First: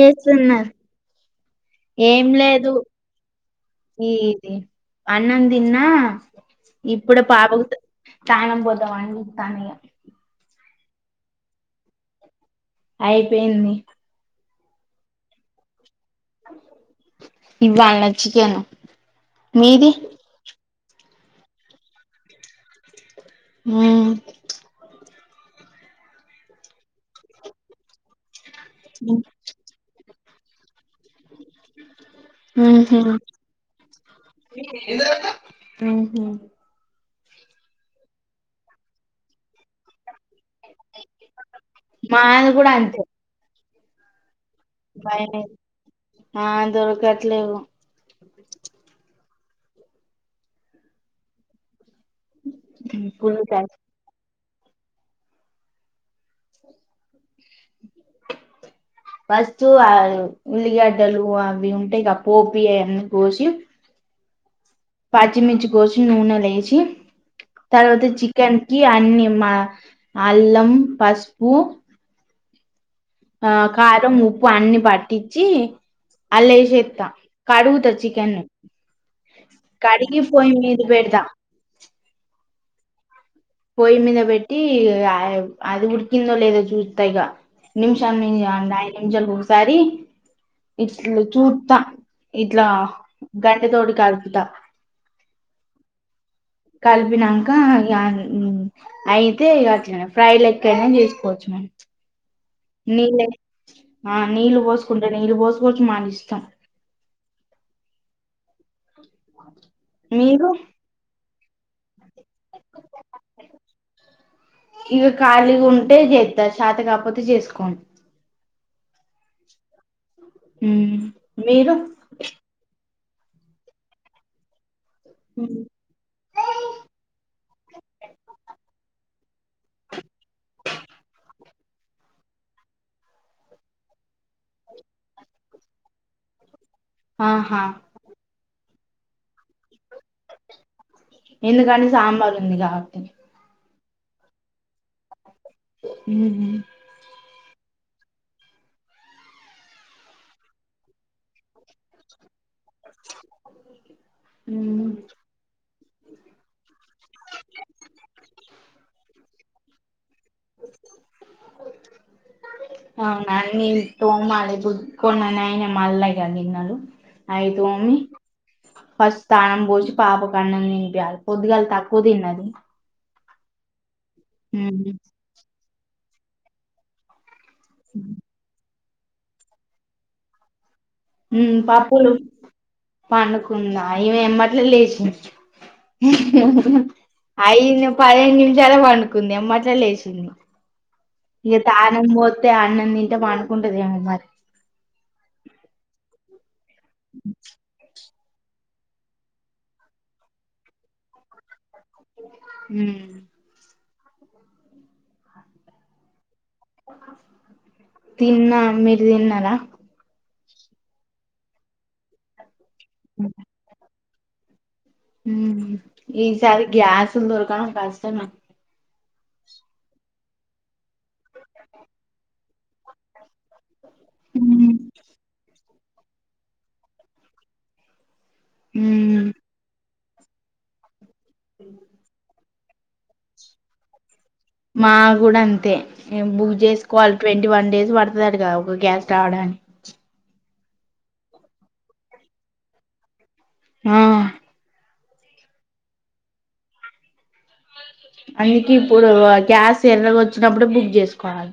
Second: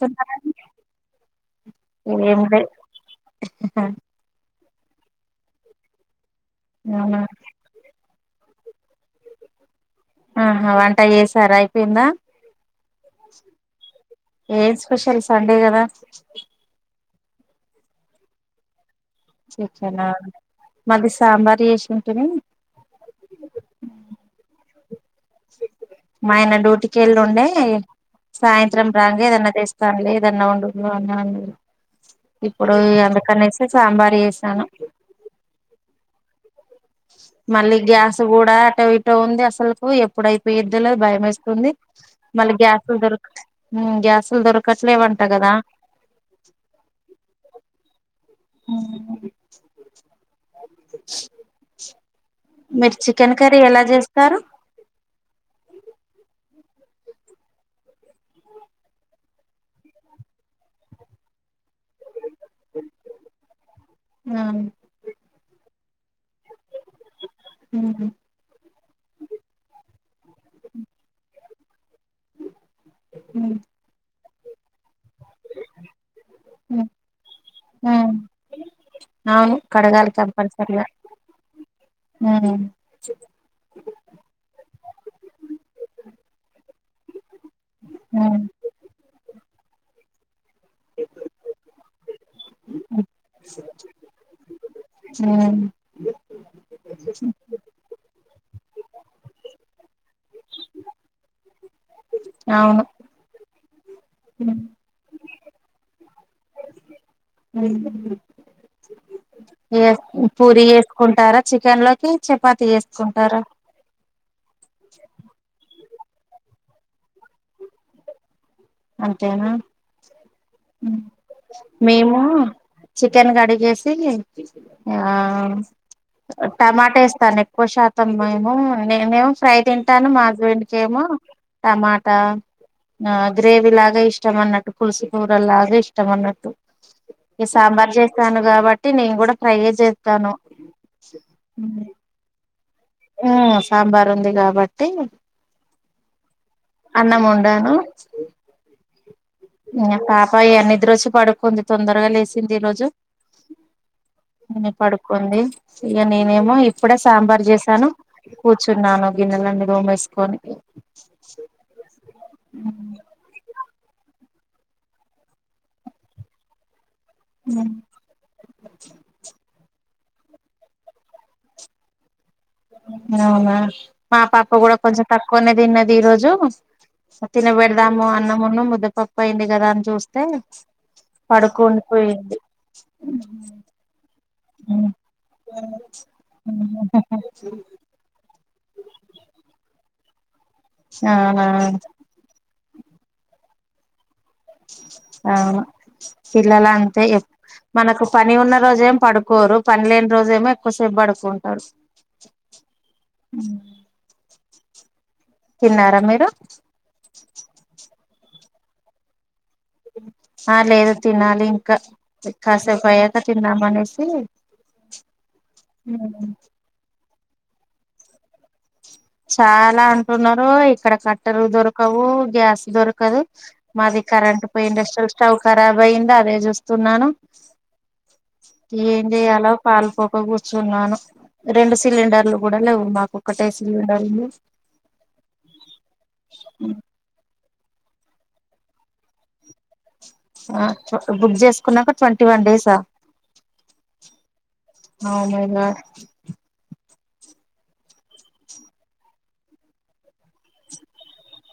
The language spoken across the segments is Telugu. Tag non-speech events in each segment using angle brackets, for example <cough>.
చేస్తున్నారండి? ఏం లేదు ఈది అన్నం తిన్నా అవునా ఇప్పుడు పాపకు తానం పోద్దామని చూత్తాన ఇగ ఆహా వంట చేసారా అయిపోయిందా అయిపోయింది ఏం స్పెషల్ సండే కదా ఇవ్వాలా చికెనా చికెనా మాది సాంబార్ చేసినుంటిని ఊ మా ఆయన డ్యూటికి వెళ్ళిండే సాయంత్రం రాంగ ఏదన్నా తస్తాం లే అ <unintelligible> ఇప్పుడు ఉహు ఎందుకనేసి సాంబారు చేసాను ఉహు మళ్ళీ గ్యాస్ కూడా అటో ఇటో ఉంది అసలుకు ఎప్పుడు అయిపోయిద్దోలే భయం వేస్తుంది మాది మళ్ళీ కూడా గ్యాసు అంతే దొరుకు గ్యాస్లు దొరక దొరకట్లేవంట కదా ఆ దొరకట్లేవు <inaudible> మీరు చికెన్ ఫుల్ కర్రీ టైట్. ఎలా చేస్తారు <inaudible> ఫస్ట్ ఆ ఉల్లిగడ్డలు అవి ఉంటయిగా పోప్ వి అయన్ని కోసి అ పచ్చిమిర్చి కోసి నూనెల ఎంచి ఉమ్, తర్వాత చికెన్ కి అన్ని అల్లం పసుపు పూ ఆ ఉమ్. కారం ఉప్పు అన్ని పట్ టిచ్చి అల్ల ఎసేత్తా కడుగుత ఉమ్ చికెన్ ని అవును కడగాలి కడిగి పోయి మీద పేడుదా హ పొయ్యి మీద పెట్టి అది ఉడికిందో లేదో చూస్తాైగా నిమిషాాల మీ ఉమ్ నిమిషాలు ఒసారి ఇట్ చూర్తా ఇట్లా గంటే తోడి కడుపుతా ఉమ్ కాలిపినాంక అగు హు అయితే ఫ ఇగ ఫ్రై అట్లనే లెక్కయినా చేసుకోవచ్చు మేడం అవును నీళ్ళ ఆ నీళ్ళు పోసుకుంటే నీళ్ళు పోసుకోవచ్చు మాని ఇష్టం హు ఇగ మీరు పూరి చేసుకుంటారా చికెన్ లోకి చపాతి చేసుకుంటారా డే చేత్త శాత కాకపోతే చేసుకు అంతేనా హు ఉమ్ మీరు మేము చికెన్ కడిగేసి ఆ ఉమ్. టమాట ఇస్తాను ఎక్కువ శాతం మేము నేనే మో ఫ్రై తింటాను మా హస్బెండ్కి ఏమో టమాటా గ్రేవీ లాగా ఇష్టంమన్నట్టు పులుసు కూూర లాగా ఇష్టంమన్నట్టు ఈ ఆహా సాంబార్ చేసాను కాబట్టి నేను కూడా ఫ్రై యే చేస్తాను ఎందుకని సాంబార్ ఉంది కాబట్టి ఆ సాంబార్ ఉంది కాబట్టి ఉహు ధను ఇగ పాప ఈగ నిద్రొచ్చి పడుకుంది తొందరగా లేసింది ఈ రోజు నేని ఉమ్. పడుకుంది ఇక నేనేమో ఇప్పుడే సాంబార్ చేసాను కూర్చున్నాను గిన్నెలన్నీ తోమేసుకొని అవు నేను తోమాల ఇప్పుడు కొన్ననాయిని మల్లా ఇగ గిన్నెలు ఐ తోమి ఫస్ట్ స్థానం పోసి పాపకు అన్నం తినిపియ్యాల పొద్దుగాల తక్కువ తిన్నది అవునా మా పాప కూడా ఉమ్ కొంచెం తక్కువనే తిన్నది రోజు తినబెడదాము అన్నమున్న ముద్దపప్పు అయింది కదా అని చూస్తే హు పాప్పులు పడుకుండిపోయింది పండుకుందా ఈమె ఎమ్మటే లేచింది అయిదు పదిహేను నిమిషాల పండుకుంది ఎమ్మట్లే లేచింది అవునా ఇగ తానంపోతే అన్నం తింటే పడుకుంటది ఏమో మరి అవును పిల్లల అంతే ఇగ మనకు పని ఉన్న రోజ ఏమ పడుకోరు పని లేని రోజ ఏమో ఎక్కువసేపు పడుకుంటాడు హు తిన్నారా మీరు తిన్నా మీరు తిన్నారా ఆ లేదు తినాలి ఇంకా కాసేపు అయ్యాక తిన్నామ అనేసి హు ఈసారి గ్యాస్ లు దొరకడం కష్టం మే చాలా అంటున్నారు ఇక్కడ కట్టెలుదొరకవు గ్యాస్ దొరకదు మాది కరెంట్ పోయి ఇండస్టయల్ స్టవ్ కర కరాబ్ అయింది అదే చూస్తున్నాను ఏం ఉమ్ చేయాలో పాాలపో కో కూర్చున్నాను రెండు సిలిండర్లు కూడా లేవు మాకు ఒకటే సిలిండర్లు మా కూడా అంతే ఏం బుక్ చేసుకోవాలి ట్వం వన్ డేస్ పడుతదటగా ఒక గ్యాస్ రావడానికి ఆ బుక్ చేసుకున్నాక ట్వంటీ వన్ డేసా ఆ అ మైన అందుకె ఇప్పుడు గ్యాస్ ఎర్రగా వచ్చినప్పుడు బుక్ చేసుకోవాలే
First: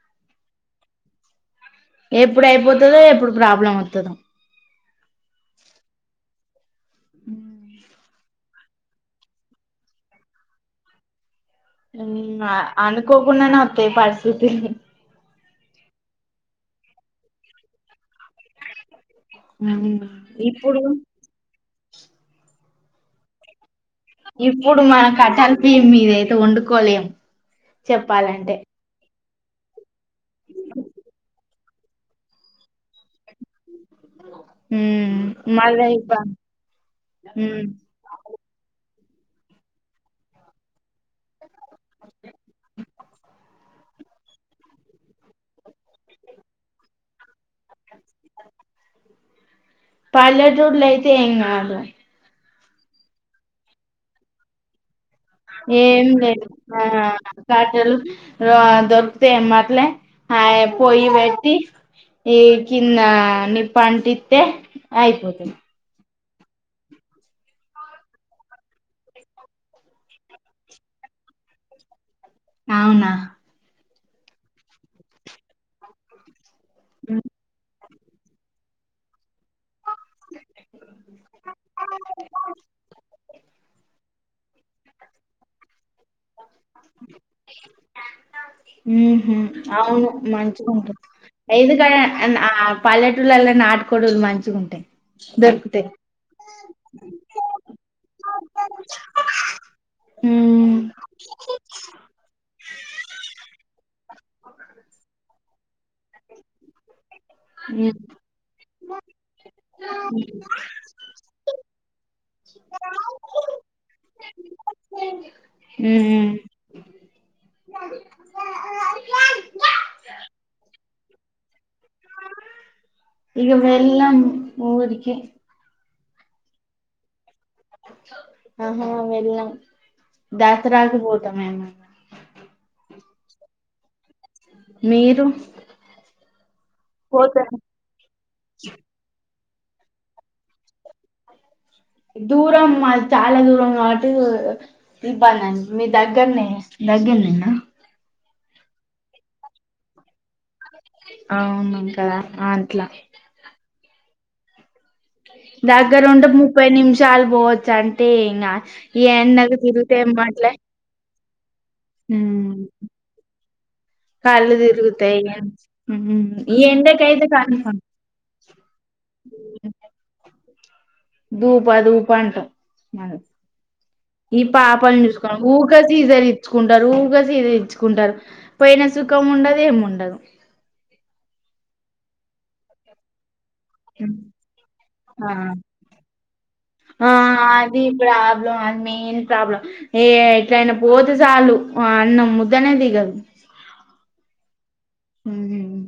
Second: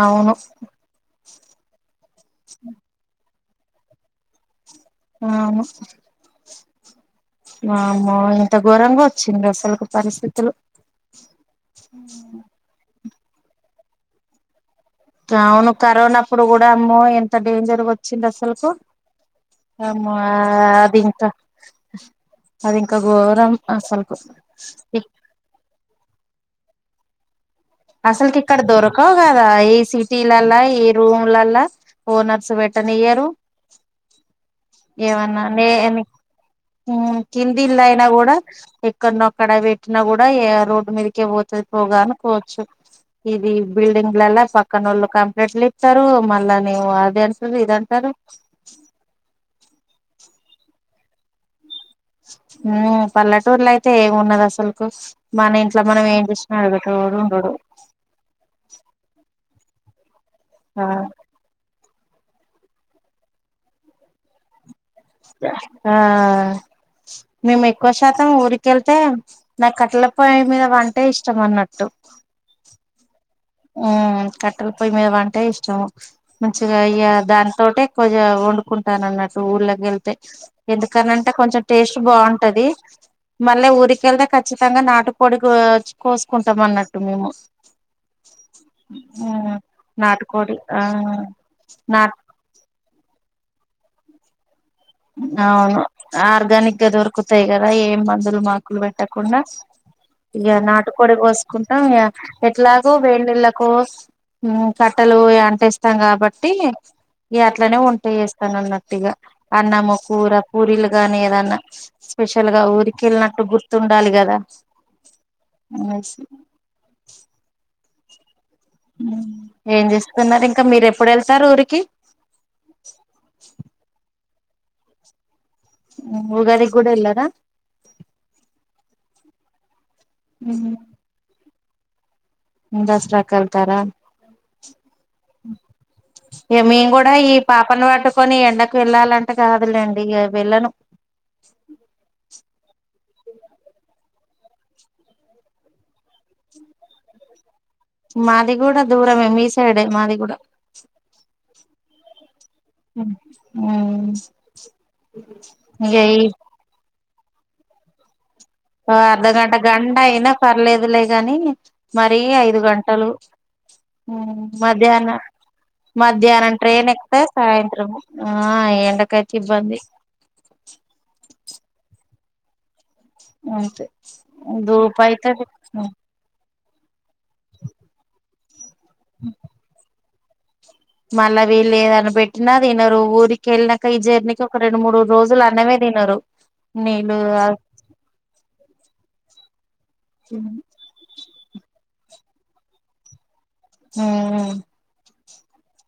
అవును ఎప్పుడు అయిపోతుందో ఎప్పుడు ప్రాబ్లం వస్తుందో అవును వామ్మో ఇంత ఘోరంగా వచ్చింది అసలుకి పరిస్థితులు హు అనుకోకుండానే వత్తాయి పరిస్థితులు అవును కరోనాప్పుడు కూడా అమ్మో ఎంత డేంజర్ వచ్చింది అసలుకు ఉమ్, ఆమో ఇప్పుడు అది ఇంకా అదిఇంకా ఘోరం అసలుకు ఇప్పుడు మనం కట్టల్పియి మీదయితే ఒండుకోలేం అసల్కిక్కడ దొరకవు కదా ఈ సిటీలల్ల ఈ రూమ్లల్ల ఓనర్స్ పెట్టనియ్యరు ఉమ్ ఏమన్న మళ్ళా నేయనీ ఇప్ప హ ఉమ్ కిందిల్లయినా గూడా ఎక్కన్నో అక్కడ పెట్టినా గూడా ఏ రోడ్డు మీదకే పోతది పోగా అనుకోవచ్చు ఇది బిల్డింగ్లల్ల పక్కనోళ్ళు కంప్లేంట్లిత్తరూ మళ్ళనేవో అదంటరు ఇదంట్ టరు పల్లెటూర్లైతే ఏంగాదు ఊ పల్లెటూర్లైతే ఏమున్నదసలుకు ఏం లేదు ఆ ఉండడు కట్టెలు రాళ్ళు దొరుకుతయ్ ఎమ్మట్లే ఆ పొయ్యి పెట్టి ఇగ కిందా నిప్పంటిత్తే అయిపోతది ఆ మేమెక్కువ శాతం ఊరికెళ్తే నాక్కట్టలపొయ్యి మీద వంటే ఇష్టం అన్నట్టు అవునా ఊ కట్టెల పొయ్యి మీద వంటే ఇష్టము మంచిగా ఇగ ఉమ్ దాంతోటి పొయ్యా ఒండుకుంటానన్నట్టు ఊర్ళకెళ్తె ఎందుకననంటె కొంచెం టేస్ట్ బావుంటదీ మళ్ళ ఊరికెళ్తే ఖచ్చితంగ నాటుకోడి కోచ్ కోసుకుంటం అన్నట్టు మేము ఊహు అవును నాటుకోడి ఆ మంచిగుంటది ఏంటిదిరా నాట్ అన్న అ ఆ పల్ ల్లెటూర్లల్ల నాటు కోడులు మంచిగుంటయ్ అవును ఆర్గనిక్గా దొరుకుతయ్ గదా ఈ మందు మాకూ పెట్టకుండా ఇగ ఉమ్ నాటుకోడి సుకుంటం ఇగ ఎట్లాగో వేనిళ్ళకో ఉమ్ కట్టల వొయ్యి అంటి త్తం కాబట్టీ ఇగట్లనే వంట చేస్తనన్నట్టిగ ఆమ కూర పూరీలు గానీ ఏదన్నా స్పెషల్ గా ఊరికెళ్ళినట్టు గుర్తుండాలి గదా ఊ ష్ ఏంజేస్తున్నరు ఇంకా మీరెప్పుడెళ్తారు ఊరి ఇగ మేంగని ఊరికే ఉగాది గూడెల్లరా ఆహా వెళ్లం దాసరాకుపోతం మేం దసరాకళ్తారా మీరు ఇగ మేంగూడ ఈ పోతారా పాపను పట్టుకొని ఎండకు వెళ్ళాలంటే త కాదులేండి ఇగ వెళ్ళను దూరం మళ్ చాలా దూరం కావట్టి ఇబ్బందైంది మీ దగ్గర్నే దగ్గరనేనా మాది గూడ దూరమే మీ సైడే మాది గుడ అవునింక ఊ దగ్గరుంటె ముప్పై నిమిషాలు పోవచ్చంతే ఓ అర్ధగంట గంట అయినా పర్లేదులే గానీ మరీ హ్మ్ ఐదు గంటలు ఊ కళ్ళు మధ్యాహ్న తిరుగుతాయి హ్మ్ మధ్యాహ్నం ఈ ట్రైన్ ఎక్తే ఎండకైతే కన్ఫామ్ సాయంత్రము ఈ ఎండకైతిబ్బంది దూపా దూపాంటం అంతే ఈ పాపని తీసుకోని దూపైతది ఊక చీదరిచ్చుకుంటరు ఊక చీదరిచ్చుకుంటరు పోయిన సుఖం ఉండదు ఏం ఉండదు. మళ్ళా వీళ్ళు ఏదన్న పెట్టినా తినరు ఊరి కెళ్ళినాక ఈ ఉమ్. జర్నీకి ఒక రెండు మూడు ఆ రోజులు అన్నమే తినరు. ఆ నీళ్ళు అది ప్రాబ్లం అది మెయిన్ ప్రాబ్లం ఏ ఎట్లయినా పోతే సాలూ ఆ అన్నం ముద్దనే దిగదు. మ్ మ్ మ్మ్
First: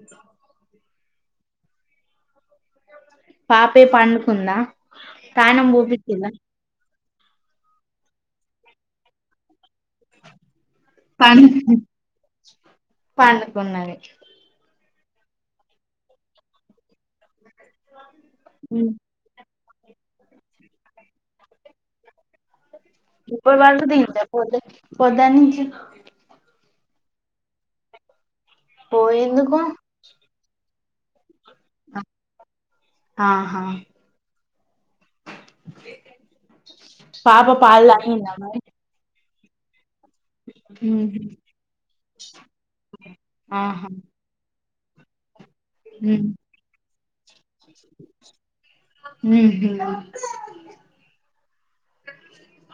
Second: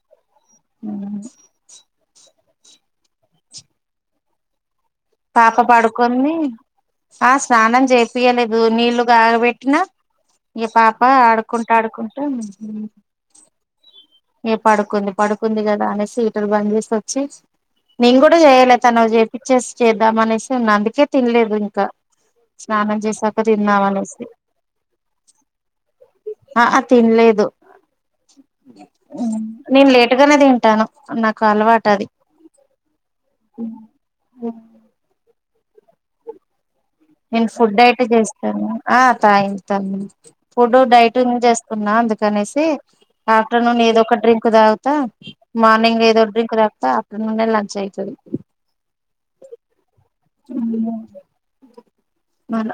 అవును. పాపే పండుకుందా పాప తానం పోపిచ్చిల్లా పడుకుంది. ఆ స్నానం చేపియలేదు నీళ్లు కాగబెట్టినా ఇగ పాప పం ఆడుకుంటా ఆడుకుంటా మ్ హు పండుకున్నది ఇగ పడుకుంది పడుకుంది గదా అనేసి హీటర్ బంద్ చేసొచ్చి నేను కూడా చేయలే ఉమ్ తనకి చేపిచ్చేసి చేద్దాం అనేసి ఉన్నా అందుకే తిన్లేదు ఇంకా స్నానం చేసాక ఇప్పుడు పడుకుదింద తిందామనేసి పొద్దు పొద్దనుంచి ఆ ఆ తిన్లేదు. పో మ్. ఎందుకు నేను లేటుగానే తింటాను నాక్ కలవాటది. ఆహా పాప నేను ఫుడ్ పాలు డైట్ తాగిందా మరి చేస్తాను. ఆ తాగింది తను ఫుడ్ ఉహు డైటింగ్ చేస్తున్నా అందుకనేసి ఆఫ్టర్నూన్ ఆహా ఏదో ఒక డ్రింక్ తాగు తా మార్నింగ్ ఏదో ఉమ్ డ్రింక్ తాగుతా ఆఫ్టర్నూనే లంచ్ అయితది. మ్ హూ మళ్ళ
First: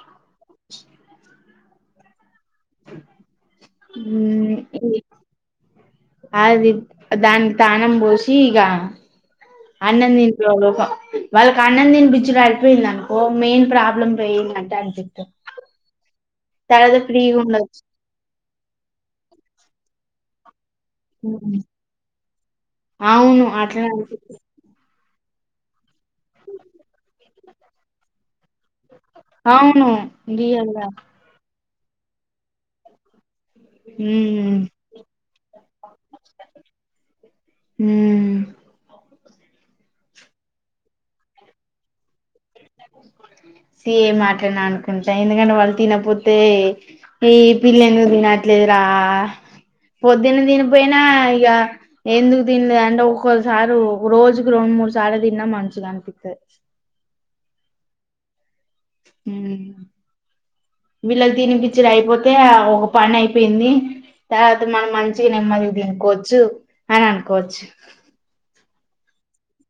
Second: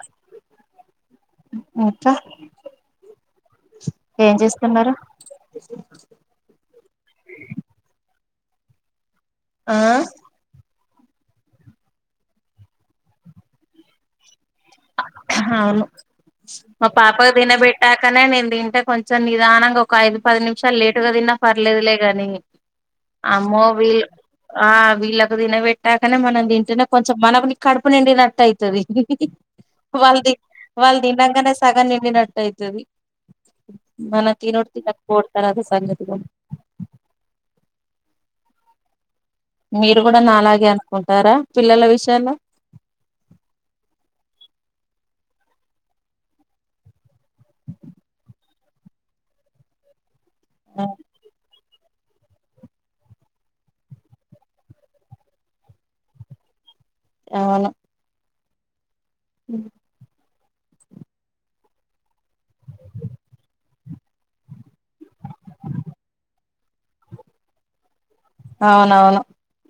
<unintelligible> ఏం మ్మ్ చేస్తున్నారు అది దానికి తానం పోసి ఇగ ఆ అన్నం తింట్లోలో వాళ్ళకి అన్నం తినిపిచ్చుడు అయిపోయిందనుకో మెయిన్ ప్రాబ్లం పోయిందంటే అని చెప్తా అవును మా పాపకి తినబెట్టాకనే నేను తింటే కొంచెం నిదానంగా ఒక ఐదు పది నిమి షాలు లేటుగా తిన్నా పర్లేదులే గాని అవును అమ్మో అట్లనే వీల్ అనిపిత్తది ఆ వీళ్ళ తినబెట్టాకనే మనం తింటేనే కొంచెం మనుకుని కడుపు నిండినట్టయితది. అవును వాళ్ళు ది రియల్ గా వాళ్ళు దీన్నంకనే సగం నిండినట్టైతది. మనం ఉమ్ తినుడు తినకపోవుడు తర్వాత సంగతి గాని మ్ మీరు కూడా నాలాగే అనుకుంటారా పిల్లల విషయంలో సేమ్ అట్లనే అనుకుంటా ఎందుకంటే వాళ్ళు తినకపోతే ఈ పిల్లెందుకు తినట్లే దేరా పొద్దున్న తినిపోయినా ఇగ ఎందుకు తినలే అంటే ఒక్కొసారి ఒక రోజుకు రెండు మూడు సార్లు తిన్నా మంచిగనిపిత్తది. అవును. మ్ వీళ్ళకి తినిపిచ్చుడు అయిపోతే ఆ ఒక పని అయిపోయింది. తర్వాత మనం మంచిగ నెమ్మదిగ తినుకోవచ్చు అని అనుకోవచ్చు. అవునవును.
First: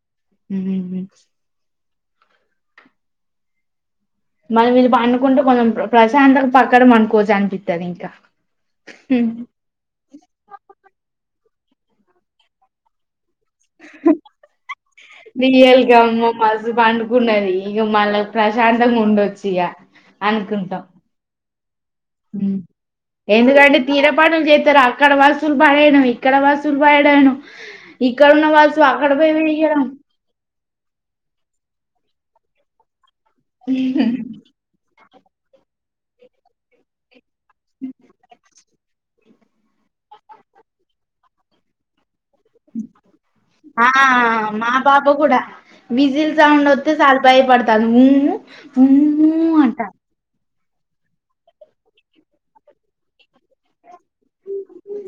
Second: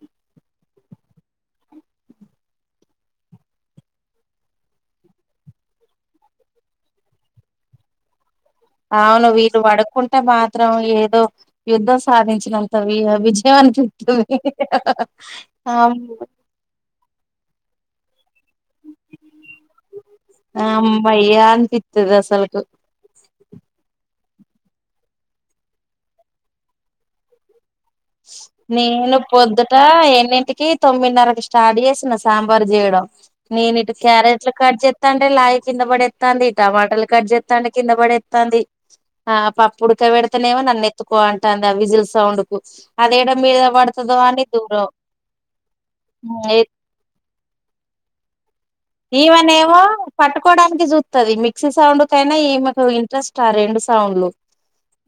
మ్మ్. మళ్ళీ వీళ్ళు పనుకుంటే కొంచెం ప్ర ప్రశాంతంగా పక్కన పనుకోవచ్చు అనిపిత్తది ఇంక అవును వీళ్ళు పడుకుంటే మాత్రం ఏదో యుద్ధం సాధించినంత వి విజయ్ య అనిపిత్తది. రియల్ అవును. ఇగ మళ్ళ ప్రశాంతంగుండొచ్చు ఇగ అనుకుంటాం అమ్మయ్యా అనిపిత్తది మ్ అసలుకు ఎందుకంటే తీర పనులు చేత్తరు అక్కడ వస్తులు పడేయను ఇక్కడ వస్తులు పడేయను. నేను పొద్దుట ఎన్నింటికి తొమ్మిదిన్నరకి ఇష్ స్టార్ట్ చేసిన సాంబార్ చేయడం నేను ఇటు క్యారెట్లు కట్ చే త్తంటే లాయ కింద పడేత్తంది టమాటలు కట్ చేత్తంటే కింద పడేత్తంది ఆ పప్పు ఉడుక పెడితేనేమో నన్ను ఎత్తుకో అంటంది ఆ విజిల్ సౌండ్కు అది ఏడ మీద ఆ పడుతదో అని మా దూరం పాప కూడా బిజిల్ ఏ సౌండ్ వత్తే చాలు భయపడతాంది ఊ ఊ ఈవన్ ఏవో అంటాంది పట్టుకోవడానికి చూత్తది మిక్సీ సౌండ్ కైనా ఈమెకు ఇంట్రెస్ట్ ఆ రెండుస్ సౌండ్లు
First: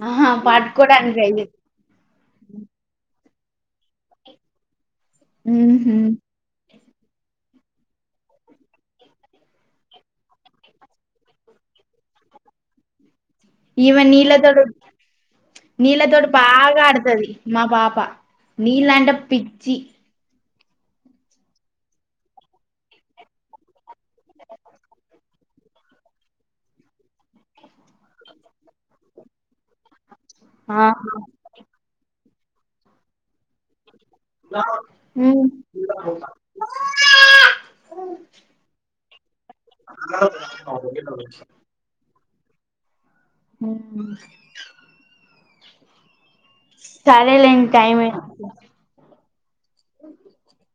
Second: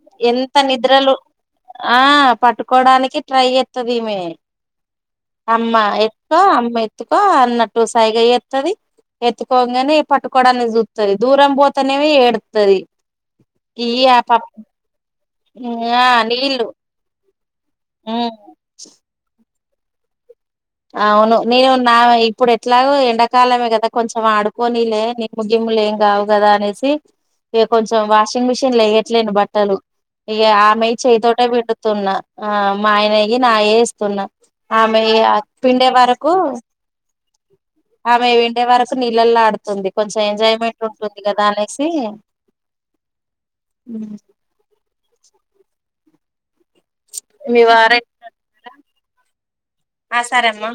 ఆహా ఎంత నిద్రలు పట్టుకోడానికి లేదు ఆ పట్టుకోడానికి ట్రై చెత్తది ఈమే అమ్మా ఉహు ఎత్తుకో అమ్మ తుకో అన్నట్టు సైగ చే త్తది ఎత్తుకోగానే పట్టుకోవడానికి చూత్తది దూరం పోతేనేమో ఏడుత్తది ఇవ ఇయ్యి ఆ నీల పప్ దొడు నీల ఆ దొడ్డు నీళ్ళు బాగా ఆడుతది మా పాపా నీళ్ళంటే పిచ్చి అవును నేను నా ఇప్పుడు ఎట్లాగో ఎండాకాలమే కదా కొంచెం ఆడుకోనిలే ని ముగ లు ఏం కావు కదా అనేసి ఇ కొంచెం వాషింగ్ మిషిన్ లో వేయట్లేను బట్టలు ఇగ ఆమె ఆ చేతోటే విండుతున్న ఆ మా ఆయనవి నాయి ఏస్తా తున్నా ఆమె యా పిండే వరకు ఆమె పిండే వరకు నీళ్లలా ఆడుతుంది కొంచెం ఎంజాయ్మెంట్ ఉంటుంది కదా అనేసి ఉ సారే మీ లెండి టైం వారు ఆ సరేమ్మా